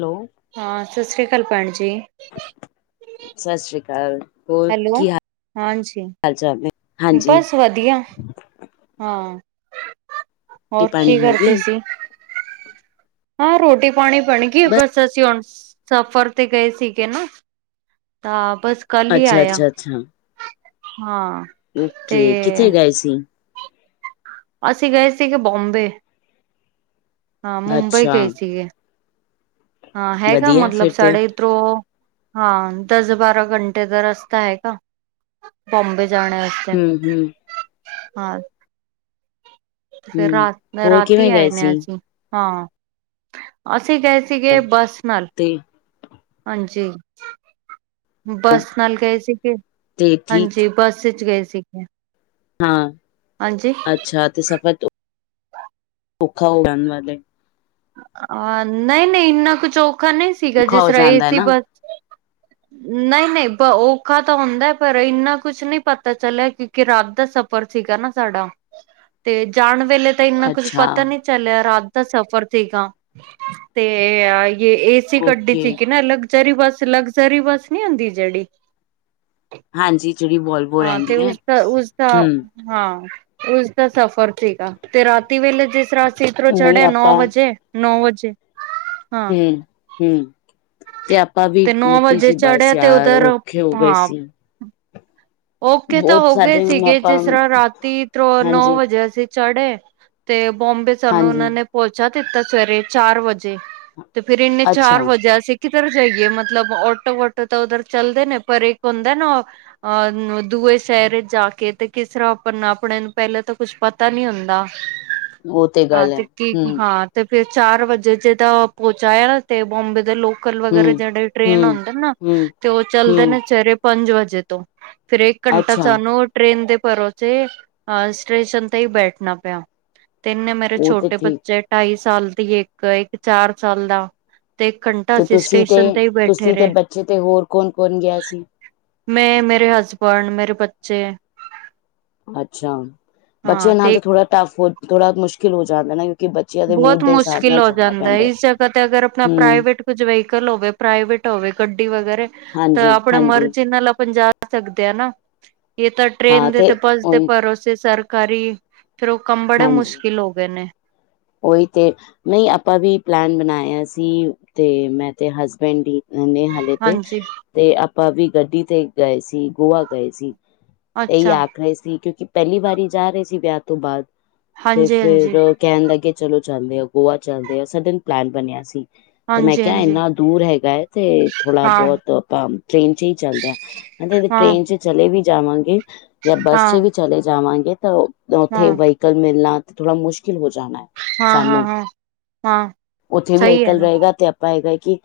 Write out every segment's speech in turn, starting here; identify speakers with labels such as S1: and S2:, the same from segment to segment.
S1: Hello
S2: ਹਾਂ, ਸਤਿ ਸ਼੍ਰੀ ਅਕਾਲ ਭੈਣ ਜੀ
S1: ਸਤਿ ਸ੍ਰੀ ਅਕਾਲ ਹੋਰ
S2: ਹੈਲੋ
S1: ਕੀ
S2: ਹਾਂਜੀ
S1: ਹਾਲ ਚਾਲ ਏ
S2: ਬਸ ਵਧੀਆ, ਹਾਂ,
S1: ਰੋਟੀ
S2: ਹੋਰ
S1: ਪਾਣੀ
S2: ਕੀ
S1: ਹੋ
S2: ਕਰਦੇ
S1: ਗਈ
S2: ਸੀ ਹਾਂ ਰੋਟੀ ਪਾਣੀ ਬਣ ਗਈ, ਬਸ ਅਸੀਂ ਹੁਣ ਸਫ਼ਰ ਤੇ ਗਏ ਸੀਗੇ ਨਾ। ਹਾਂ, ਬਸ ਕੱਲ ਹੀ
S1: ਅੱਛਾ
S2: ਆਇਆ ਆਂ,
S1: ਅੱਛਾ ਅੱਛਾ
S2: ਹਾਂ। ਤੇ
S1: ਓਕੇ ਕਿੱਥੇ ਗਏ ਸੀ।
S2: ਅਸੀਂ ਗਏ ਸੀਗੇ ਬੋਂਬੇ। ਹਾਂ ਮੁੰਬਈ
S1: ਅੱਛਾ
S2: ਗਏ ਸੀਗੇ। ਹਾਂ ਹੈਗਾ
S1: ਵਧੀਆ
S2: ਮਤਲਬ,
S1: ਫਿਰ ਤੇ
S2: ਸਾਡੇ ਅ। ਤਰੋ ਹਾ, ਦਸ ਬਾਰਾਂ ਘੰਟੇ ਦਾ ਰਸਤਾ ਹੈਗਾ। ਬੋਮਬੇ ਜਾਣੇ ਵਾਸਤੇ
S1: ਹੂੰ ਹੂੰ
S2: ਹਾਂ ਅ। ਤੇ ਫਿਰ
S1: ਹੂੰ
S2: ਰਾਤ, ਏ
S1: ਹੋਰ
S2: ਰਾਤੀ
S1: ਕਿਵੇਂ
S2: ਆਏ
S1: ਗਏ
S2: ਨੇ
S1: ਸੀ
S2: ਅਜ ਹੀ। ਹਾਂ, ਅਸੀਂ ਗਏ ਸੀਗੇ ਬੱਸ ਨਾਲ।
S1: ਤੇ
S2: ਹਾਂਜੀ ਬੱਸ ਨਾਲ ਗਏ ਸੀਗੇ,
S1: ਤੇ ਠੀਕ
S2: ਹਾਂਜੀ ਬੱਸ ਵਿੱਚ ਗਏ ਸੀਗੇ
S1: ਹਾਂ,
S2: ਹਾਂਜੀ
S1: ਅੱਛਾ ਤੇ ਸਫ਼ਰ ਓਖਾ, ਹੋਗਾਣ ਵਾਲੇ।
S2: ਅਹ, ਨਹੀਂ-ਨਹੀਂ ਇੰਨਾ ਕੁਝ ਔਖਾ ਨਹੀਂ ਸੀਗਾ,
S1: ਔਖਾ
S2: ਜਿਸ
S1: ਹੋ
S2: ਤਰ੍ਹਾਂ
S1: ਜਾਂਦਾ ਹੈ
S2: ਏਸੀ
S1: ਨਾ
S2: ਬੱਸ ਨਹੀਂ-ਨਹੀਂ, ਔਖਾ ਤਾਂ ਹੋਂਦਾ ਪਰ, ਇੰਨਾ ਕੁਛ ਨਹੀਂ ਪਤਾ ਚਲਿਆ ਕਿ ਕਿ ਰਾਤ ਦਾ ਸਫ਼ਰ ਸੀਗਾ ਨਾ ਸਾਡਾ, ਤੇ ਜਾਣ ਵੇਲੇ ਤਾ ਇੰਨਾ ਕੁਛ
S1: ਅੱਛਾ
S2: ਪਤਾ ਨਹੀਂ ਚੱਲਿਆ, ਰਾਤ ਦਾ ਸਫ਼ਰ ਸੀਗਾ। ਤੇ ਯੇ ਏਸੀ ਗਡੀ
S1: ਓਕੇ
S2: ਸੀਗੀ ਨਾ, ਲਗਜ਼ਰੀ ਬੱਸ, ਲਗਜ਼ਰੀ ਬੱਸ ਨੀ ਹੁੰਦੀ ਜਿਹੜੀ।
S1: ਹਾਂਜੀ ਜਿਹੜੀ ਵੋਲਵੋ
S2: ਹਾਂ, ਤੇ
S1: ਰਹਿੰਦੀ ਹੈ
S2: ਉਸਦਾ, ਉਸਦਾ
S1: ਹੂੰ
S2: ਹਾਂ। ਉਸਦਾ ਸਫ਼ਰ ਸੀਗਾ, ਤੇ ਰਾਤੀ ਵੇਲੇ ਜਿਸ ਰਾਤ ਇਧਰੋਂ
S1: ਨਹੀਂ
S2: ਚੜੇ ਨੌ
S1: ਆਪਾਂ
S2: ਵਜੇ ਤੇ, ਨੌ ਵਜੇ ਹਾਂ
S1: ਹੂੰ, ਹੂੰ। ਤੇ ਆਪਾ ਵੀ
S2: ਤੇ ਨੌ
S1: ਲਿੱਤੀ
S2: ਵਜੇ
S1: ਸੀ ਬਸ
S2: ਚੜ੍ਹਿਆ ਤੇ
S1: ਯਾਰ,
S2: ਉਧਰ
S1: ਔਖੇ ਹੋ ਗਏ ਸੀ।
S2: ਓਖੇ ਤਾਂ
S1: ਬਹੁਤ
S2: ਹੋਗੇ
S1: ਸਾਡੇ ਹੁਣ
S2: ਸੀਗੇ,
S1: ਆਪਾਂ
S2: ਜਿਸ ਰ ਤਰ੍ਹਾਂ ਰਾਤੀ ਤ, ਨੌ
S1: ਹਾਂਜੀ
S2: ਵਜੇ ਅਸੀ ਚੜ੍ਹੇ, ਤੇ ਬੋਂਬੇ ਸਾਨੂੰ
S1: ਹਾਂਜੀ
S2: ਉਹਨਾਂ ਨੇ ਪਹੁੰਚਾ ਦਿੱਤਾ, ਸਵੇਰੇ ਚਾਰ-ਵਜੇ। ਤੇ ਫਿਰ, ਇੰਨੇ
S1: ਅੱਛਾ
S2: ਚਾਰ ਵਜੇ ਅਸੀ ਕਿਧਰ ਜਾਈਏ ਮਤਲਬ, ਆਟੋ-ਵਾਟੋ ਤਾਂ ਉੱਧਰ ਚੱਲਦੇ ਨੇ ਪਰ ਇੱਕ ਹੁੰਦਾ ਨਾ, ਅਂ ਦੂਏ ਸ਼ਹਿਰ ਇੱਚ ਜਾਕੇ, ਤੇ ਕਿਸ ਰਹਾ ਤਰ੍ਹਾਂ ਆਪਨ, ਆਪਣੇ ਨੂੰ ਪਹਿਲਾਂ ਤਾਂ ਕੁਛ ਪਤਾ ਨੀ ਹੁੰਦਾ।
S1: ਉਹ
S2: ਹਾ,
S1: ਗੱਲ ਹੈ
S2: ਤੇ
S1: ਹੂੰ
S2: ਕੀ-ਕੀ, ਹਾ। ਤੇ ਫਿਰ ਚਾਰ ਵਜੇ ਜਦੋ ਪਹੁਚਾਯਾ ਨਾ, ਤੇ ਬੌਂਬੇ ਦੇ ਲੋਕ ਲੋਕਲ
S1: ਹੂੰ
S2: ਵਗੈਰਾ ਜਿਹੜੇ ਟ੍ਰੇਨ
S1: ਹੂੰ
S2: ਹੁੰਦੇਨ ਨਾ,
S1: ਹੂੰ
S2: ਤੇ ਉਹ ਚਲਦੇ
S1: ਹੂੰ
S2: ਨੇ ਸਵੇਰੇ ਪੰਜ ਵਜੇ ਤੋਂ। ਫਿਰ ਇੱਕ ਘੰਟਾ
S1: ਅੱਛਾ
S2: ਸਾਨੂੰ, ਟ੍ਰੇਨ ਦੇ ਭਰੋਸੇ ਅ ਸਟੇਸ਼ਨ ਤੇ ਹੀ ਬੈਠਣਾ ਪਿਆ। ਤੇ ਇੰਨੇ ਮੇਰੇ
S1: ਉਹ ਤੇ
S2: ਛੋਟੇ
S1: ਠੀਕ
S2: ਬੱਚੇ ਢਾਈ-ਸਾਲ ਦੀ ਏ ਇੱਕ, ਇੱਕ ਚਾਰ ਦਾ, ਤੇ ਇੱਕ ਘੰਟਾ
S1: ਤੇ
S2: ਅਸੀਂ
S1: ਤੁਸੀਂ
S2: ਸਟੇਸ਼ਨ
S1: ਤੇ,
S2: ਹੀ ਬੈਠੇ
S1: ਤੁਸੀਂ ਤੇ
S2: ਰਹੇ।
S1: ਬੱਚੇ ਤੇ ਹੋਰ ਕੌਣ-ਕੌਣ ਗਿਆ ਸੀ?
S2: 'ਮੈਂ' ਮੇਰੇ ਹਸਬੰਡ, ਮੇਰੇ ਬੱਚੇ।
S1: ਅੱਛਾ।
S2: ਹਾਂ
S1: ਬੱਚਿਆਂ ਨਾਲ
S2: ਤੇ
S1: ਤਾਂ ਥੋੜਾ ਟਫ, ਹੋ ਥੋੜਾ ਮੁਸ਼ਕਿਲ ਹੋ ਜਾਂਦਾ ਨਾ। ਬੱਚਿਆਂ ਦੇ
S2: ਬਹੁਤ
S1: ਮੂਡ ਦੇ ਹਿਸਾਬ
S2: ਮੁਸ਼ਕਿਲ
S1: ਨਾਲ
S2: ਹੋ
S1: ਚੱਲਣਾ
S2: ਜਾਂਦਾ।
S1: ਪੈਂਦਾ।
S2: ਇਸ ਜਗ੍ਹਾ ਤੇ, ਅਗਰ ਆਪਣਾ
S1: ਹੂੰ
S2: ਪ੍ਰਾਈਵੇਟ ਕੁੱਝ ਵਹੀਕਲ ਹੋਵੇ, ਪ੍ਰਾਈਵੇਟ ਹੋਵੇ, ਗੱਡੀ ਵਗੈਰਾ ਤਾਂ
S1: ਹਾਂਜੀ
S2: ਆਪਣੇ
S1: ਹਾਂਜੀ
S2: ਮਰਜੀ ਨਾਲ ਆਪਨ ਜਾ ਸਕਦੇ ਆਂ ਨਾ, ਇਹ ਤਾ
S1: ਹਾਂ
S2: ਟ੍ਰੇਨ ਦੇ, ਤੇ ਪਸਦੇ
S1: ਉਹੀ
S2: ਭਰੋਸੇ ਸਰਕਾਰੀ ਫਿਰ, ਉਹ ਕੰਮ ਬੜੇ ਮੁਸ਼ਕਿਲ ਹੋ ਗਏ ਨੇ।
S1: ਓਈ, ਤੇ ਨਹੀਂ ਆਪਾਂ ਵੀ ਪਲੈਨ ਬਣਾਇਆ ਸੀ ਤੇ, ''ਮੈਂ ਤੇ ਹਸਬੈਂਡ ਹੀ ਨੇ ਹਲ ਤੇਤੇ,
S2: ਹਾਂਜੀ
S1: ਤੇ ਆਪਾਂ ਵੀ ਗੱਡੀ ਤੇ ਗਏ ਸੀ, ਗੋਆ ਗਏ ਸੀ। ਇਹੀ
S2: ਅੱਛਾ
S1: ਆਖ ਰਹੇ ਸੀ, ਕਿਉਂਕਿ ਪਹਿਲੀ ਵਾਰੀ ਜਾ ਰਹੇ ਸੀ ਵਿਆਹ ਤੋ ਬਾਅਦ। ਤੇ ਫੇਰ
S2: ਹਾਂਜੀ-ਹਾਂਜੀ।
S1: ਕਹਿਣ ਲੱਗੇ, ਚਲੋ ਚੱਲਦੇ ਆ। ਗੋਆ ਚੱਲਦੇ ਆ ਸਡਨ ਪਲੈਨ ਬਣਿਆ ਸੀ। ਤੇ ਮੈਂ ਕਿਹਾ
S2: ਹਾਂਜੀ-ਹਾਂਜੀ
S1: ਇੰਨਾ ਦੂਰ ਹੈਗਾ ਹੈ, ਤੇ
S2: ਹਾਂ,
S1: ਥੋੜ੍ਹਾ-ਬਹੁਤ ਆਪਾ ਟ੍ਰੇਨ'ਚ ਹੀ ਚੱਲਦੇ ਹਾ। ਆਂਦੇ
S2: ਹਾਂ,
S1: ਟ੍ਰੇਨ'ਚ ਚਲੇ ਵੀ ਜਾਵਾਂਗੇ, ਯਾ ਬੱਸ'ਚ
S2: ਹਾਂ,
S1: ਵੀ ਚਲੇ ਜਾਵਾਂਗੇ, ਤਾਂ
S2: ਹਾਂ।
S1: ਉੱਥੇ ਵਾਹੀ ਕਲ ਮਿਲਣਾ, ਥੋੜਾ ਮੁਸ਼ਕਿਲ ਹੋ ਜਾਣਾ ਹੈ।
S2: ਹਾਂ,
S1: ਸਾਨੂੰ
S2: ਹਾਂ, ਹਾਂ, ਹਾਂ
S1: ਉੱਥੇ ਵੀ
S2: ਸਹੀ ਹੈ
S1: ਵ੍ਹਾਈਕਲ
S2: ਨਾ
S1: ਰਹੇਗਾ, ਤੇ ਆਪਾਂ ਹੈਗਾ ਹੈ ਕਿ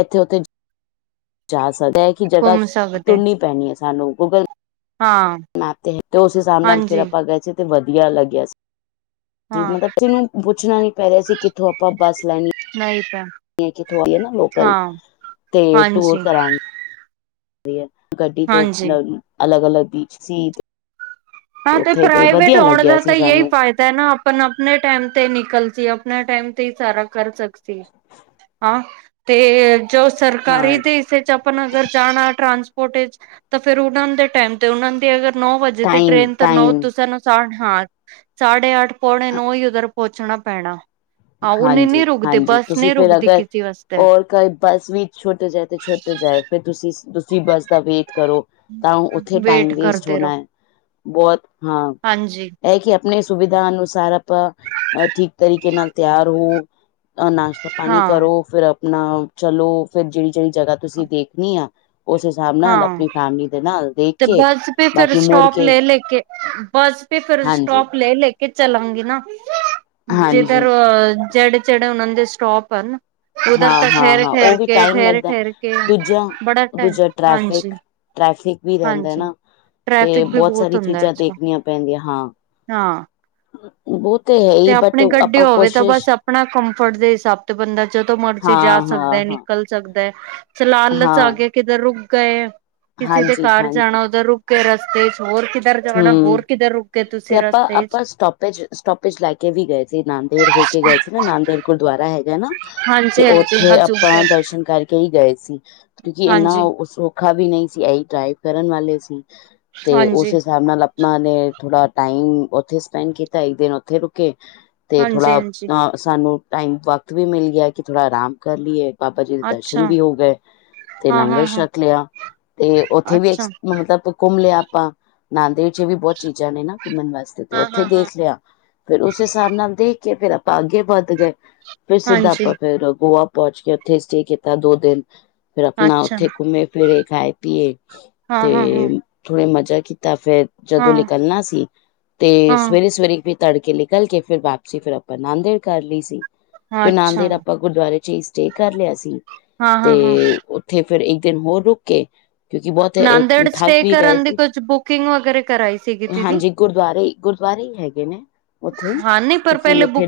S1: ਇੱਥੇ-ਉੱਥੇ ਜਾ ਸਕਦਾ ਐ, ਕਿ ਜਗ੍ਹਾ
S2: ਘੁੰਮ ਸਕਦੇ
S1: ਢੁੰਨੀ ਪੈਣੀ ਏ ਸਾਨੂੰ, ਗੂਗਲ
S2: ਹਾਂ।
S1: ਨਾ, ਤੇ ਉਸ ਹਿਸਾਬ ਨਾਲ ਫਿਰ
S2: ਹਾਂਜੀ।
S1: ਆਪਾ ਗਏ ਸੀ, ਤੇ ਵਧੀਆ ਲੱਗਿਆ ਸੀ।
S2: ਹਾਂ
S1: ਮਤਲਬ, ਕਿਨੂੰ ਪੁੱਛਣਾ ਨੀ ਪੈ ਰਿਹਾ ਸੀ, ਕਿੱਥੋਂ ਆਪਾਂ ਬੱਸ ਲੈਣੀ
S2: ਨਹੀਂ ਤਾ
S1: ਕਿ ਥੋੜੀ ਏ ਨਾ, ਲੋਕਲ। ਤੇ, ਟੂਰ
S2: ਹਾਂਜੀ,
S1: ਕਰਾਂਗੇ ਗੱਡੀ ਤੋਂ,
S2: ਹਾਂਜੀ।
S1: ਅਲੱਗ-ਅਲੱਗ ਦੀ ਸੀਟ
S2: ਹਾਂ ਤੇ, ਪ੍ਰਾਈਵੇਟ ਹੋਣ
S1: ਲੱਗਿਆ
S2: ਦਾ ਤਾਂ
S1: ਸੀ
S2: ਯੇਈ
S1: ਸਾਨੂੰ
S2: ਫਾਇ ਦਾ ਨਾ, ਆਪਾ-ਆਪਣੇ ਟਾਈਮ ਤੇ ਨਿਕਲ ਸੀ, ਆਪਣੇ ਟਾਈਮ ਤੇ ਹੀ ਸਾਰਾ ਕਰ ਸਕਸੀ। ਹਾਂ ਤੇ ਜੋ
S1: ਹਾਂ
S2: ਸਰਕਾਰੀ ਦੇ ਇਸੇ ਚ ਪ। ਆਪ ਅਗਰ ਜਾਣਾ ਟਰਾਂਸਪੋਰਟ ਵਿਚ ਤਾਂ ਫੇਰ ਉਹਨਾਂ ਦੇ ਟਾਈਮ ਤੇ ਉਹ ਦੀ ਅਗਰ ਨੌ ਵਜੇ ਤੇ।
S1: ਟਾਈਮ ਟਾਈਮ
S2: ਸੂੰ ਸਾ ਹਾਂ ਸਾਢੇ ਅੱਠ ਪੌਣੇ ਨੂੰ ਹੀ ਉੱਧਰ ਪਹੁੰਚਣਾ ਪੈਣਾ। ਹਾਂ ਉਹ
S1: ਹਾਂਜੀ
S2: ਨਹੀਂ ਰੁਕਦੀ
S1: ਹਾਂਜੀ
S2: ਬੱਸ
S1: ਤੁਸੀਂ
S2: ਨਹੀਂ
S1: ਫਿਰ
S2: ਰੁਕਦੀ
S1: ਅਗਰ
S2: ਕਿਸੇ ਵਾਸਤੇ।
S1: ਔਰ ਕੋਈ। ਬੱਸ ਵੀ ਛੁੱਟ ਜਾਏ ਤੇ ਛੁੱਟ ਜਾਏ ਫਿਰ ਤੁਸੀਂ-ਤੁਸੀਂ ਬੱਸ ਦਾ ਵੇਟ ਕਰੋ। ਤਾਂ ਉੱਥੇ ਟਾਈਮ
S2: ਵੇਟ
S1: ਵੇਸਟ
S2: ਕਰਦੇ ਰਹੋ
S1: ਹੋਣਾ ਹੈ ਬਹੁਤ ਹਾਂ
S2: ਹਾਂਜੀ
S1: ਅ। ਇਹ ਕਿ ਆਪਣੇ ਸੁਵਿਧਾ ਅਨੁਸਾਰ ਆਪਾਂ ਠੀਕ ਤਰੀਕੇ ਨਾਲ ਤਿਆਰ ਹੋੋ ਅ ਨਾਸ਼। ਪਾਣੀ
S2: ਹਾਂ
S1: ਕਰੋ ਫਿਰ ਆਪਣਾ ਚਲੋ ਫਿਰ ਜਿਹੜੀ ਜਿਹੜੀ ਜਗ੍ਹਾ ਤੁਸੀਂ ਦੇਖਣੀ ਆ ਉਸ ਹਿਸਾਬ ਨਾਲ
S2: ਹਾਂ
S1: ਆਪਣੀ ਫੈਮਿਲੀ ਦੇ ਨਾਲ ਦੇਖ
S2: ਤੇ
S1: ਕੇ
S2: ਬੱਸ ਪੇ ਫਿਰ
S1: ਬਾਕੀ ਮੁੜ
S2: ਸਟੋਪ
S1: ਕੇ
S2: ਲੈ ਲੈ ਕੇ ਬੱਸ ਪੇ ਫਿਰ
S1: ਹਾਂਜੀ
S2: ਸਟੋਪ ਲੈ ਲੈ ਕੇ ਚਲਾਂਗੀ ਨਾ ਜਿੱਧਰ
S1: ਹਾਂਜੀ
S2: ਜਿਹੜੇ ਜਿਹੜੇ ਉਹਨਾਂ ਦੇ ਸਟੋਪ ਨਾ ਉਧਰ
S1: ਹਾਂ
S2: ਤਾਂ
S1: ਹਾਂ
S2: ਠਹਿਰ
S1: ਹਾਂ
S2: ਠਹਿਰ
S1: ਉਹ ਵੀ
S2: ਕੇ
S1: ਟਾਈਮ
S2: ਠਹਿਰ
S1: ਲੱਗਦਾ
S2: ਠਹਿਰ ਕੇ
S1: ਦੂਜਾ
S2: ਬੜਾ
S1: ਦੂਜਾ
S2: ਹਾਂਜੀ
S1: ਟ੍ਰੈਫਿਕ ਟ੍ਰੈਫਿਕ ਵੀ ਰਹਿੰਦਾ
S2: ਹਾਂਜੀ
S1: ਨਾ ਤੇ
S2: ਟ੍ਰੈਫਿਕ ਵੀ
S1: ਬਹੁਤ ਸਾਰੀ
S2: ਹੁੰਦਾ
S1: ਚੀਜ਼ਾਂ
S2: ਅੱਜ ਕੱਲ
S1: ਦੇਖਣੀਆਂ ਪੈਂਦੀਆਂ ਹਾਂ
S2: ਹਾਂ
S1: ਉਹ ਤੇ ਹੈ ਹੀ ਬਟ
S2: ਆਪਣੇ ਗੱਡੀ
S1: ਆਪਾਂ
S2: ਹੋਵੇ ਤਾਂ
S1: ਕੋਸ਼ਿਸ਼
S2: ਬਸ ਆਪਣਾ ਕੰਫਰਟ ਦੇ ਹਿਸਾਬ ਤੇ ਬੰਦਾ ਜਦੋਂ ਮਰਜ਼ੀ ਜਾ
S1: ਹਾਂ ਹਾਂ
S2: ਸਕਦਾ
S1: ਹਾਂ
S2: ਨਿਕਲ ਸਕਦਾ ਚਲਾਲਚ ਆ
S1: ਹਾਂ
S2: ਗਿਆ ਕਿਧਰ ਰੁਕ ਗਏ ਕਿਸੇ ਦੇ
S1: ਹਾਂਜੀ
S2: ਘਰ
S1: ਹਾਂਜੀ
S2: ਜਾਣਾ ਉਧਰ ਰੁਕ ਰਸਤੇ ਚ ਹੋਰ ਕਿੱਧਰ ਜਾਣਾ
S1: ਹਮ
S2: ਹੋਰ ਕਿੱਧਰ ਰੁਕੇ
S1: ਤੇ
S2: ਤੁਸੀਂ
S1: ਆਪਾਂ
S2: ਰਸਤੇ ਚ
S1: ਆਪਾਂ ਸਟੋਪੇਜ ਸਟੋਪੇਜ ਲੈ ਕੇ ਵੀ ਗਏ ਸੀ ਨਨਦੇੜ ਹੋ ਕੇ ਗਏ ਸੀ ਨਾ ਨਾਨਦੇੜ ਗੁਰਦੁਆਰਾ ਹੈਗਾ ਨਾ ਤੇ
S2: ਹਾਂਜੀ ਹਾਂਜੀ
S1: ਉੱਥੇ
S2: ਹਜ਼ੂਰ
S1: ਆਪਾਂ
S2: ਸਾਹਿਬ
S1: ਦਰਸ਼ਨ ਕਰਕੇ ਕ ਹੀ ਗਏ ਸੀ ਕਿਉਂਕਿ ਇੰਨਾ
S2: ਹਾਂਜੀ
S1: ਸੌਖਾ ਵੀ ਨਹੀਂ ਸੀ ਇਹੀ ਡਰਾਈਵ ਕਰਨ ਵਾਲੇ ਸੀ ਤੇ ਉਸ
S2: ਹਾਂਜੀ
S1: ਹਿਸਾਬ ਨਾਲ ਆਪਾਂ ਨੇ ਥੋੜਾ ਟਾਈਮ ਉੱਥੇ ਸਪੈਂਡ ਕੀਤਾ ਇੱਕ ਦਿਨ ਉੱਥੇ ਰੁਕੇ ਤੇ
S2: ਹਾਂਜੀ
S1: ਥੋੜ੍ਹਾ
S2: ਹਾਂਜੀ
S1: ਅਹ ਸਾਨੂੰ ਟਾਈਮ ਵਕਤ ਵੀ ਮਿਲ ਗਿਆ ਕਿ ਥੋੜਾ ਆਰਾਮ ਕਰ ਲਈਏ ਬਾਬਾ ਜੀ ਦੇ ਦਰਸ਼ਨ
S2: ਅੱਛਾ
S1: ਵੀ ਹੋ ਗਏ ਤੇ
S2: ਹਾਂ ਹਾਂ
S1: ਲੰਗਰ
S2: ਹਾਂ
S1: ਛਕ ਲਿਆ ਤੇ ਉੱਥੇ ਵੀ
S2: ਅੱਛਾ
S1: ਮਤਲਬ ਘੁੰਮ ਲਿਆ ਆਪਾਂ ਨਾਂਦੇੜ ਚ ਇਹ ਵੀ ਬਹੁਤ ਚੀਜ਼ਾਂ ਨੇ ਨਾ ਘੁੰਮਣ ਵਾਸਤੇ ਤੇ
S2: ਹਾਂ
S1: ਉੱਥੇ
S2: ਹਾਂ ਹਾਂ
S1: ਦੇਖ ਲਿਆ ਫਿਰ ਉਸ ਹਿਸਾਬ ਨਾਲ ਦੇਖ ਕੇ ਫਿਰ ਆਪਾਂ ਅੱਗੇ ਵੱਧ ਗਏ ਫਿਰ ਸਿੱਧਾ
S2: ਹਾਂਜੀ
S1: ਆਪਾਂ ਫਿਰ ਗੋਆ ਪਹੁੰਚ ਕੇ ਉੱਥੇ ਸਟੇ ਕੀਤਾ ਦੋ ਦਿਨ ਫਿਰ ਆਪਣਾ
S2: ਅੱਛਾ
S1: ਉੱਥੇ ਘੁੰਮੇ ਫਿਰੇ ਖਾਏ ਪੀਏ
S2: ਹਾਂ
S1: ਤੇ
S2: ਹਾਂ ਹਾਂ
S1: ਥੋੜਾ ਮਜ਼ਾ ਤਾਂ ਫਿਰ
S2: ਹਾਂ
S1: ਜਦੋਂ ਨਿਕਲਣਾ ਸੀ ਤੇ ਸਵੇਰੇ
S2: ਹਾਂ
S1: ਸਵੇਰੇ ਤੜਕੇ ਨਿਕਲ ਕੇ ਫਿਰ ਵਾਪਸੀ ਫਿਰ ਆਪਾਂ ਨਾਂਦੜ ਕਰ ਲਈ ਸੀ ਫਿਰ
S2: ਅੱਛਾ
S1: ਨਾਦੇੜ ਆਪਾਂ ਗੁਰਦੁਆਰੇ ਚ ਹੀ ਸਟੇ ਕਰ ਲਿਆ ਸੀ
S2: ਹਾਂ
S1: ਤੇ
S2: ਹਾਂ ਹਾਂ
S1: ਉੱਥੇ ਫਿਰ ਇੱਕ ਦਿਨ ਹੋਰ ਰੁਕ ਕੇ ਕਿਉਂਕਿ ਬਹੁਤ
S2: ਨਾਦੜ ਸਟੇ
S1: ਥੱਕ ਵੀ
S2: ਕਰ
S1: ਗਏ
S2: ਦੀ
S1: ਸੀ
S2: ਕੁਛ ਬੁਕਿੰਗ ਵਗੈ ਕਰਾਈ ਸੀਗੀ ਦੀਦੀ
S1: ਹਾਂਜੀ ਗੁਰਦੁਆਰੇ ਗੁਰਦੁਆਰੇ ਹੀ ਹੈਗੇ ਨੇ ਉੱਥੇ ਤੁਸੀਂ ਉੱਥੇ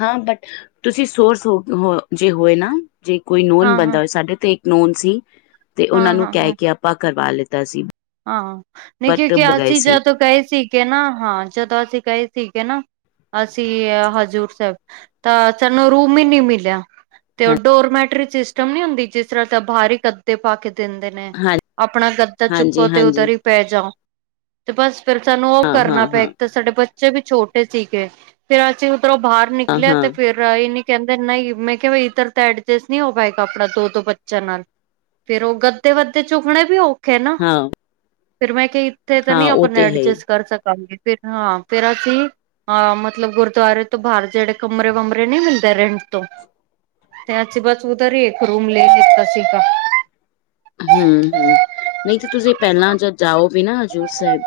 S1: ਹਾਂ ਬਟ ਤੁਸੀਂ ਸੋਰਸ ਹੋ ਜੇ ਹੋਏ ਨਾ ਜੇ ਕੋਈ ਨੋਨ ਬੰਦਾ ਹੋਵੇ ਸਾਡੇ ਤੇ ਨੋਨ ਸੀ। ਤੇ, ਉਹਨਾਂ ਨੂੰ ਕਹਿ ਕੇ ਆਪਾਂ ਕਰਵਾ ਲਿੱਤਾ ਸੀ।
S2: ਹਾਂ! ਨਹੀਂ
S1: ਬਟ
S2: ਕਿਉਂਕਿ
S1: ਗਏ
S2: ਆਸੀਂ
S1: ਸੀ
S2: ਜਦੋਂ ਗਏ ਸੀਗੇ ਨਾ, ਹਾਂ! ਜਦੋਂ ਅਸੀਂ ਗਏ ਸੀਗੇ ਨਾ, ਅਸੀਂ ਐ ਹਜ਼ੂਰ ਸਾਹਿਬ ਤਾਂ ਸਾਨੂੰ ਰੂਮ ਹੀ ਨੀ ਮਿਲਿਆ। ਤੇ ਉਹ ਡੋਰਮੈਟਰੀ ਸਿਸਟਮ ਨੀ ਹੁੰਦੀ। ਜਿਸ ਤਰ੍ਹਾਂ ਤੇ ਬਾਹਰੀ ਕੱਦੇ ਪਾ ਕੇ ਦਿੰਦੇ। ਨੇ।
S1: ਹਾਂ
S2: ਆਪਣਾ ਗੱਦਾ
S1: ਹਾਂਜੀ
S2: ਚੁੱਕੋ ਤੇ ਉਧਰ
S1: ਹਾਂਜੀ
S2: ਹੀ ਪੈ ਜਾਓ। ਤੇ ਬਸ, ਫਿਰ ਸਾਨੂੰ ਉਹ
S1: ਹਾਂ
S2: ਕਰਨਾ
S1: ਹਾਂ
S2: ਪਿਆ।
S1: ਹਾਂ
S2: ਇੱਕ ਤਾਂ ਸਾਡੇ ਬੱਚੇ ਵੀ ਛੋਟੇ ਸੀਗੇ, ਫੇਰ ਅਸੀਂ ਉੱਧਰੋਂ ਬਾਹਰ
S1: ਹਾਂ
S2: ਨਿਕਲਿਆ।
S1: ਹਾਂ
S2: ਤੇ, ਫੇਰ ਰਾਇ ਨ ਕਹਿੰਦੇ ਨਾਹੀਂ ਮੈਂ ਕਿਹਾ ਵੀ ਇਧਰ ਤਾਂ ਐਡਜਸਟ ਨਹੀ ਹੋ ਪਾਏਗਾ, ਆਪਣਾ ਦੋ-ਦੋ ਬੱਚਿਆਂ ਨਾਲ। ਫੇਰ ਉਹ ਗੱਦੇ ਵੱਦੇ ਚੁੱਕਣੇ ਵੀ ਔਖੇ ਆ ਨਾ।
S1: ਹਾਂ
S2: ਫਿਰ ਮੈਂ ਕਿਹਾ ਇੱਥੇ ਤਾਂ
S1: ਹਾਂ
S2: ਨਹੀਂ
S1: ਉਹ
S2: ਆਪਾਂ ਨੂੰ
S1: ਤੇ ਹੈ ਹੀ
S2: ਐਡਜਸਟ ਕਰ ਸਕਾਂਗੇ ਫਿਰ ਹਾਂ ਫਿਰ ਅਸੀਂ ਹਾਂ ਮਤਲਬ ਗੁਰਦੁਆਰੇ ਤੋਂ ਬਾਹਰ ਜਿਹੜੇ ਕਮਰੇ ਵਮਰੇ ਨਹੀਂ ਮਿਲਦੇ ਰੈਂਟ ਤੋਂ। ਤ ਅਸੀ ਬਸ ਉਧਾਰੀ ਇੱਕ ਰੂਮ ਲੇ ਲੀਤਾ ਸੀਗਾ।
S1: ਹਮ ਹਮ ਨਹੀਂ ਤੇ ਤੁਸੀਂ ਪਹਿਲਾਂ ਜ ਜਾਓ ਵੀ ਨਾ। ਹਜ਼ੂਰ ਸਾਹਿਬ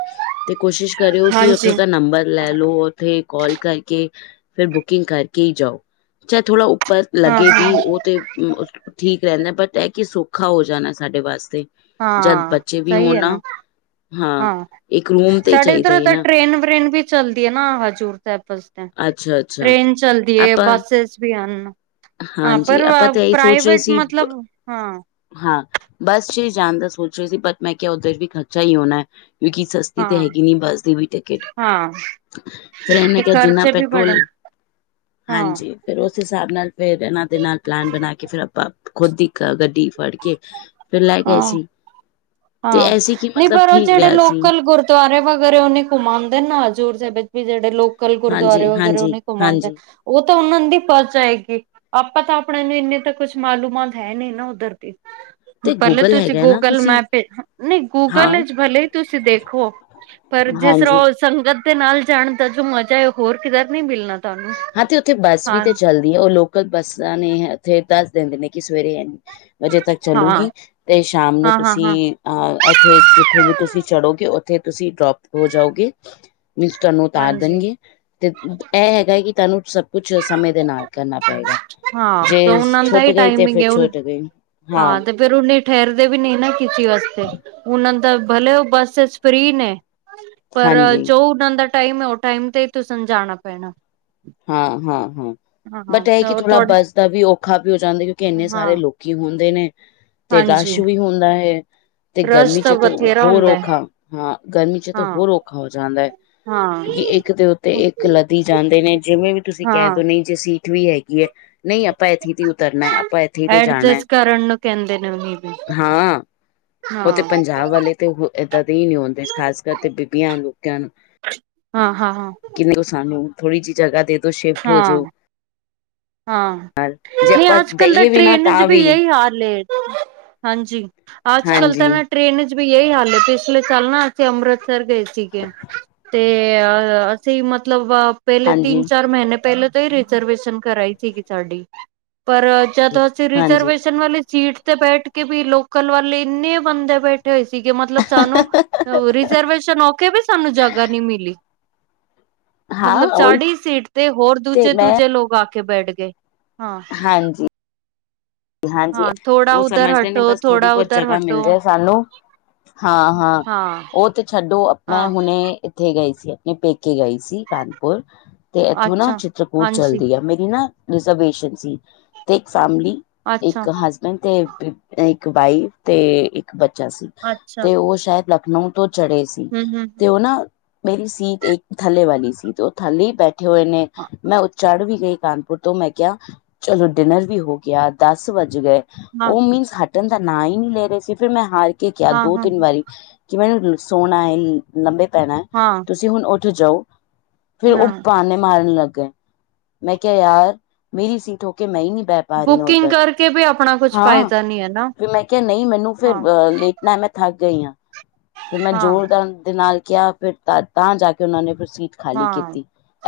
S1: ਤੇ ਕੋਸ਼ਿਸ਼ ਕਰਿਓ। ਕਿ
S2: ਹਾਂਜੀ
S1: ਉੱਥੋਂ ਦਾ ਨੰਬਰ ਲੈ ਲਓ। ਉੱਥੇ ਕਾਲ ਕਰਕੇ ਫਿਰ ਬੁਕਿੰਗ ਕਰਕੇ ਹੀ ਜਾਓ। ਚਾਹੇ ਥੋੜਾ ਪਰ
S2: ਹਾਂ
S1: ਲੱਗੇ ਵੀ
S2: ਹਾਂ
S1: ਉਹ ਤਾਂ ਠੀਕ ਰਹਿੰਦਾ। ਬਟ ਇਹ ਕਿ ਸੌਖਾ ਹੋ ਜਾਣਾ ਸਾਡੇ ਵਾਸਤੇ ਜਦ
S2: ਹਾਂ
S1: ਬੱਚੇ ਵੀ
S2: ਸਹੀ
S1: ਹੋਣ
S2: ਹੈ ਨਾਂ।
S1: ਨਾ
S2: ਹਾਂ
S1: ਇੱਕ ਰੂਮ ਤੇ ਹੀ
S2: ਸਾਡੇ
S1: ਚਾਹੀਦਾ
S2: ਇਧਰੋਂ
S1: ਹੈ
S2: ਤਾਂ
S1: ਨਾ
S2: ਟ੍ਰਰੇਨ -ਵਰੇਨ ਵੀ। ਚੱਲਦੀ ਨਾ ਹਜ਼ੂਰ ਟੈਪਸ ਤੇ
S1: ਅੱਛਾ ਅੱਛਾ
S2: ਟ੍ਰੇਨ ਚੱਲਦੀ ਹੈ
S1: ਆਪਾਂ
S2: ਬੱਸਿਸ ਵੀ ਹਨ। ਹਾਂ।
S1: ਹਾਂਜੀ
S2: ਪਰ
S1: ਆਪਾਂ
S2: ਵਾਂ
S1: ਤਾਂ ਇਹੀ ਸੋਚ ਰਹੇ
S2: ਪ੍ਰਾਈਵੇਟ
S1: ਸੀ
S2: ਮਤਲਬ ਹਾਂ।
S1: ਹਾਂ। ਬਸ 'ਚ ਹੀ ਜਾਣ ਦਾ ਸੋਚ ਰਹੇ ਸੀ। ਬਟ ਮੈਂ ਕਿਹਾ ਉਧਰ ਵੀ ਖਰਚਾ ਹੀ ਹੋਣਾ ਏ। ਵਿਕੀ ਸਸਤੀ ਤੇ ਹੈਗੀ ਨੀ ਬੱਸ ਦੀ ਵੀ ਟਿਕਟ।
S2: ਹਾਂ। ਆ
S1: ਫੇਰ ਇਹਨੇ ਕਿਹਾ ਜਿੰਨਾ ਪੈਟਰੋਲ। ਹਾਂਜੀ। ਫਿਰ ਉਸ ਹਿਸਾਬ ਨਾਲ ਫੇਰ ਇਹਨਾਂ ਦੇ ਨਾਲ ਪਲੈਨ ਬਣਾ ਕੇ। ਫੇਰ ਆਪਾਂ ਖੁਦ ਦੀ ਕ ਗੱਡੀ ਫੜ ਕੇ ਅ। ਫਿਰ ਲੈ ਗਏ ਸੀ। ਤੇ
S2: ਹਾਂ!
S1: ਐਸੀ ਕਿ
S2: ਨਹੀਂ
S1: ਮਤਲਬ
S2: ਪਰ ਉਹ
S1: ਠੀਕ
S2: ਜਿਹੜੇ
S1: ਰਿਹਾ ਸੀ
S2: ਲੋਕਲ ਗੁਰਦੁਆਰੇ ਵਗੈਰੇ। ਓਹ ਨੀ ਘੁਮਾਦੇ ਨਾ। ਹਜ਼ੂਰ ਸਾਹਿਬ ਜੇ। ਵੀ ਜਿਹੜੇ ਲੋਕਲ ਗੁਰਦੁਆਰੇ
S1: ਹਾਂਜੀ
S2: ਵਗੈਰੇ ਉਹ
S1: ਹਾਂਜੀ
S2: ਨੀ ਘੁਮਾਦੇ।
S1: ਹਾਂਜੀ
S2: ਉਹ ਤਾਂ ਉਹਨਾਂ ਦੀ ਪਚ ਆਏਗੀ। ਆਪਾਂ ਤਾਂ ਆਪਣੇ ਨੂੰ ਇੰਨੇ ਤਾਂ ਕੁਛ ਮਾਲੂਮਾਤ ਹੈ ਨੀ ਨਾ ਉੱਧਰ ਦੀ।
S1: ਤੇ
S2: ਪਹਿਲੇ
S1: ਗੂਗਲ
S2: ਤੁਸੀਂ
S1: ਹੈਗਾ ਨਾ
S2: ਗੂਗਲ
S1: ਤੁਸੀਂ
S2: ਮੈਪ। ਫਿਰ ਹ ਨਹੀਂ
S1: ਹਾਂ
S2: ਗੂਗਲ ਏਜ਼ ਭਲੇ ਹੀ ਤੁਸੀਂ ਦੇਖੋਂ। ਪਰ ਜਿਸ
S1: ਹਾਂਜੀ
S2: ਰੋਜ਼ ਸੰਗਤ ਦੇ ਨਾਲ ਜਾਣ ਦਾ ਜੋ ਮਜ਼ਾ ਐ। ਉਹ ਹੋਰ ਕਿਧਰ ਨੀ ਮਿਲਣਾ। ਤੁਹਾਨੂੰ
S1: ਹਾਂ! ਤੇ ਉੱਥੇ ਬੱਸ ਵੀ
S2: ਹਾਂ
S1: ਤੇ ਚੱਲਦੀ। ਆ। ਉਹ ਲੋਕਲ ਬੱਸਾਂ ਨੇ ਅ ਏਥੇ ਦੱਸ ਦਿੰਦੇ ਨੇ ਕਿ ਸਵੇਰੇ ਏਨ। ਵਜੇ ਤੱਕ
S2: ਹਾਂ
S1: ਚੱਲੂਗੀ।
S2: ਹਾਂ
S1: ਤੇ ਸ਼ਾਮ ਨੂੰ
S2: ਹਾਂ
S1: ਤੁਸੀਂ।
S2: ਹਾਂ
S1: ਅ ਇੱਥੇ ਜਿੱਥੇ ਵੀ ਤੁਸੀਂ ਚੜੋਗੇ। ਉੱਥੇ ਤੁਸੀਂ ਡਰੋਪ ਹੋ ਜਾਓਗੇ। ਮਿਸਟਰ ਨੂੰ ਉਤਾਰ
S2: ਹਾਂਜੀ
S1: ਦੇਣਗੇ ਤੇ ਦੇ ਐਹ। ਕੀ ਤੁਹਾਨੂੰ ਸਭ ਕੁਛ ਅ ਸਮੇਂ ਦੇ ਨਾਲ ਕਰਨਾ ਪਏਗਾ।
S2: ਹਾਂ!
S1: ਜੇ
S2: ਤੋਂ ਉਹਨਾਂ ਦਾ
S1: ਛੁੱਟ
S2: ਹੀ
S1: ਗਈ ਤੇ
S2: ਟਾਈਮਿੰਗ
S1: ਫਿਰ
S2: ਉ
S1: ਛੁੱਟ ਗਈ
S2: ਹਾਂ। ਫੇਰ ਉਹਨੇ ਠਹਿਰਦੇ ਵੀ ਨਹੀਂ ਨਾ ਕਿਸੇ ਵਾਸਤੇ। ਉਹਨਾਂ ਦਾ ਭਲੇ ਉਹ ਬੱਸ ਫਰੀ 'ਚ ਨੇ। ਪਰ ਅ
S1: ਹਾਂਜੀ
S2: ਜੋ ਉਹਨਾ ਦਾ ਟਾਈਮ ਹੈ। ਉਹ ਟਾਈਮ ਤੇ ਹੀ ਤੁਸਾਂ ਨੂੰ ਜਾਣਾ ਪੈਣਾ।
S1: ਹਾਂ-ਹਾਂ-ਹਾਂ।
S2: ਹਾਂ
S1: ਬਟ ਐਹ
S2: ਤਾਂ
S1: ਕਿ
S2: ਉਹ
S1: ਥੋੜਾ
S2: ਥੋੜੇ
S1: ਬੱਸ ਤਾਂ ਵੀ ਔਖਾ ਵੀ ਹੋ ਜਾਂਦਾ। ਕਿਉਂਕਿ ਇੰਨੇ
S2: ਹਾਂ
S1: ਸਾਰੇ ਲੋਕੀ ਹੁੰਦੇ ਨੇ। ਤੇ ਰਸ਼
S2: ਹਾਂਜੀ
S1: ਵੀ ਹੁੰਦਾ ਹੈ। ਤੇ
S2: ਰਸ਼
S1: ਗਰਮੀ
S2: ਤਾਂ
S1: 'ਚ ਤੇ ਔ
S2: ਬਥੇਰਾ
S1: ਹੋਰ
S2: ਹੁੰਦਾ ਹੈ।
S1: ਔਖਾ ਹਾਂ। ਗਰਮੀ 'ਚ ਤਾਂ
S2: ਹਾਂ
S1: ਹੋਰ ਔਖਾ ਹੋ ਜਾਂਦਾ ਏ। ਜੀ। ਇੱਕ ਦੇ ਉੱਤੇ
S2: ਹਾਂ
S1: ਇੱਕ ਲੱਧੀ ਜਾਂਦੇ ਨੇ। ਜਿਵੇਂ ਵੀ ਤੁਸੀਂ ਕਹਿ ਦੋ
S2: ਹਾਂ
S1: ਨਹੀਂ। ਜੇ ਸੀਟ ਵੀ ਹੈਗੀ ਐ ਨਹੀਂ। ਆਪਾਂ। ਇੱਥੇ ਤੇ ਉਤਰਨਾ ਐ। ਆਪਾਂ। ਇੱਥੇ ਤੇ ਜਾਣਾ ਐ।
S2: [inaudible] ਹਮ
S1: ਉਹ ਤੇ ਪੰਜਾਬ ਵਾਲੇ ਤੇ ਇੱਦਾਂ ਦੇ ਹੀ ਨਹੀਂ ਆਉਂਦੇ। ਖਾਸ ਕਰ ਤੇ ਬੀਬੀਆਂ ਲੋਕਿਆਂ ਨੂੰ।
S2: ਹਾਂ- ਹਾਂ -ਹਾਂ।
S1: ਥੋੜੀ ਜਿ ਜਗਾ ਦੇ ਤੋਂ ਸ਼ਿਫਟ ਹੋ
S2: ਹਾਂ
S1: ਜਾਓ।
S2: ਹਾਂ
S1: ਜੇ
S2: ਨਹੀਂ
S1: ਆਪਾਂ
S2: ਅੱਜ-ਕੱਲ ਤਾਂ
S1: ਦਈਏ ਵੀ ਨਾ
S2: ਟ੍ਰੇਨ ਚ
S1: ਤਾਂ
S2: ਵੀ ਇਹਹੀ ਹਲਾ ਹੈ ਹਾਂਜੀ। ਅੱਜ -ਕੱਲ ਤਾਂ
S1: ਹਾਂਜੀ
S2: ਨਾ ਟ੍ਰੇਨ ਚ ਵੀ ਇਹੀ ਹਾਲ ਹੈ। ਪਿਛਲੇ ਸਾਲ ਨਾ ਅਸੀਂ ਅੰਮ੍ਰਿਤਸਰ ਗਏ ਸੀਗੇ। ਤੇ ਅ ਅਸੀਂ ਮਤਲਬ। ਪਹਿਲੇ ਤਿੰਨ
S1: ਹਾਂਜੀ
S2: ਚਾਰ ਮਹੀਨੇ ਪਹਿਲੇ ਤੋਂ ਹੀ ਰਿਜਰਵੇਸ਼ਨ ਕਰਾਈ ਸੀਗੀ ਸਾਡੀ। ਪਰ ਜਦੋਂ ਅਸੀਂ
S1: ਹਾਂਜੀ
S2: ਰਿਜਰਵੇਸ਼ਨ ਵਾਲੀ ਸੀਟ ਤੇ ਬੈਠ ਕੇ ਵੀ ਲੋਕਲ ਵਾਲੇ ਇੰਨੇ ਬੰਦੇ ਬੈਠੇ। ਇਕਠੇ ਹੋਏ ਸੀਗੇ ਮਤਲਬ ਸਾਨੂੰ ਰਿਜਰਵੇਸ਼ਨ ਔਕੇ ਵੀ ਸਾਨੂੰ ਜਗ੍ਹਾ ਨੀ ਮਿਲੀ।
S1: ਹਾਂ
S2: ਮਤਲਬ
S1: ਉਹੀ
S2: ਸਾਡੀ ਹੀ ਸੀਟ ਤੇ ਹੋਰ
S1: ਤੇ
S2: ਦੂਜੇ-
S1: ਮੈਂ
S2: ਦੂਜੇ ਲੋਕ ਆ ਕੇ ਬੈਠ ਗਏ। ਹਾਂ
S1: ਹਾਂਜੀ। ਹਾਂਜੀ
S2: ਹਾਂ ਥੋੜਾ
S1: ਉਹ
S2: ਉਧਰ
S1: ਸਮਝਦੇ ਨੇ
S2: ਹਟੋ
S1: ਬਸ ਥੋੜ੍ਹੀ
S2: ਥੋੜਾ
S1: ਬਹੁਤ
S2: ਉਧਰ
S1: ਜਗ੍ਹਾ ਮਿਲ
S2: ਹਟੋ
S1: ਜਾਏ ਸਾਨੂੰ ਹਾਂ-ਹਾਂ
S2: ਹਾਂ
S1: ਉਹ ਤੇ ਛੱਡੋ ਅ ਮੈਂ
S2: ਹਾਂ
S1: ਹੁਣੇ ਇੱਥੇ ਗਏ ਸੀ। ਮੈ ਪੇਕੇ ਗਈ ਸੀ ਕਾਨਪੁਰ ਤੇ ਇਥੋਂ ਨਾ
S2: ਅੱਛਾ,
S1: ਚਿੱਤਰਕੂਟ
S2: ਹਾਂਜੀ,
S1: ਚੱਲਦੀ ਆ ਮੇਰੀ ਨਾ ਰਿਜੈਵੇਸ਼ਨ ਸੀ ਤੇ ਇੱਕ ਫੈਮਿਲੀ
S2: ਅੱਛਾ,
S1: ਇੱਕ ਹਸ ਬੈਂਡ ਤੇ ਬੀ ਇੱਕ ਵਾਈਫ ਤੇ ਇੱਕ ਬੱਚਾ ਸੀ
S2: ਅੱਛਾ,
S1: ਤੇ ਉਹ ਸ਼ਾਇਦ ਲ ਨੋ ਤੋਂ ਚੜ੍ਹੇ ਸੀ
S2: ਹੂੰ-ਹੂੰ,
S1: ਤੇ ਉਹ ਨਾ ਮੇਰੀ ਸੀਟ ਇੱਕ ਥੱਲੇ ਵਾਲੀ ਸੀ ਤੇ ਉਹ ਥੱਲੇ ਬੈਠ ਇਕੱਠੇ ਹੋਏ ਨੇ
S2: ਹਾਂ,
S1: ਮੈਂ ਉਹ ਚੜ੍ਹ ਵੀ ਗਈ ਕਾਨਪੁਰ ਤੋਂ ਮੈਂ ਕਿਹਾ ਚਲੋ ਡਿਨਰ ਵੀ ਹੋ ਗਿਆ। ਦਸ ਵੱਜ ਗਏ
S2: ਹਾਂ-ਹਾਂ,
S1: ਉਹ ਮੀਨਸ ਹਟਣ ਦਾ ਨਾਂ ਹੀ ਨਹੀਂ ਲੈ ਰਹੇ ਸੀ ਫਿਰ ਮੈਂ ਹਾਰ ਕੇ ਕਿਹਾ ਦੋ
S2: ਹਾਂ,
S1: ਤਿੰਨ ਵਾਰੀ ਕਿ ਮੈਨੂੰ ਨ ਸੋਣਾ ਹੈ ਅ ਲੰਮੇ ਪੈਣਾ ਐ
S2: ਹਾਂ।
S1: ਤੁਸੀਂ ਹੁਣ ਉਥੇ ਜਾਓ। ਫਿਰ ਉਹ
S2: ਹਾਂ।
S1: ਬਾਹਣੇ ਮਾਰਨ ਲੱਗ ਗਏ ਮੈਂ ਕਿਹਾ ਯਾਰ ਮੇਰੀ ਸੀਟ ਹੋ ਕੇ ਮੈਂ ਹੀ ਨਹੀਂ ਬਹਿ ਪਾ ਰਹੀ ਹਾਂ
S2: ਬੁਕਿੰਗ
S1: ਉੱਧਰ
S2: ਕਰਕੇ ਵੀ ਆਪਣਾ ਕੁਛ
S1: ਹਾਂ
S2: ਫਾਇਦਾ ਨੀ ਹੈ ਨਾ,
S1: ਫਿਰ ਮੈਂ ਕਿਹਾ ਨਹੀਂ ਮੈਨੂੰ ਫਿਰ
S2: ਹਾਂ,
S1: ਅ ਲੇਟ ਨਾ ਮੈਂ ਥੱਕ ਗਈ ਹਾਂ ਫਿਰ ਮੈਂ
S2: ਹਾਂ,
S1: ਜ਼ੋਰਦਾਰ ਦੇ ਨਾਲ ਕਿਹਾ ਫਿਰ ਤਾਂ-ਤਾਂ ਜਾ ਕੇ ਉਹਨਾਂ ਨੇ ਫਿਰ ਸੀਟ ਖਾਲੀ
S2: ਹਾਂ।
S1: ਕੀਤੀ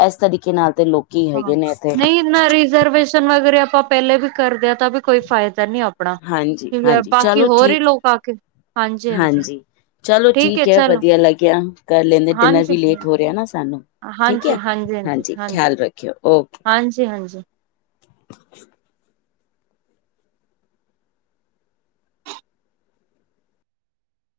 S1: ਇਸ ਤਰੀਕੇ ਨਾਲ ਤੇ ਲੋਕ
S2: ਹਾਂ ਨਹੀਂ ਨਾ ਰਿਜ਼ਰਵੇਸ਼ਨ ਵਗੈਰਾ ਆਪਾਂ ਪਹਿਲੇ ਵੀ ਕਰਦੇ ਹਾਂ ਤਾਂ ਵੀ ਕੋਈ ਫਾਇਦਾ ਨੀ ਆਪਾਂ ਆਪਣਾ
S1: ਹਾਂਜੀ
S2: ਕਿਉਂਕਿ
S1: ਹਾਂਜੀ
S2: ਬਾਕੀ
S1: ਚਲੋ
S2: ਹੋਰ ਹੀ
S1: ਠੀਕ
S2: ਲੋਕ ਆ ਕੇ ਹਾਂਜੀ-ਹਾਂਜੀ।
S1: ਹਾਂਜੀ ਚਲੋ ਠੀਕ ਹੈ ਵਧੀਆ ਲੱਗਿਆ ਕਰ ਲੈਣੇ ਡਿਨਰ
S2: ਹਾਂਜੀ,
S1: ਵੀ ਲੇਟ ਹੋ ਰਿਹਾ ਨਾ ਸਾਨੂੰ ਠੀਕ ਹੈ ਹਾਂਜੀ ਖਿਆਲ ਰੱਖਿਓ ਓਕੇ।
S2: ਹਾਂਜੀ, ਹਾਂਜੀ।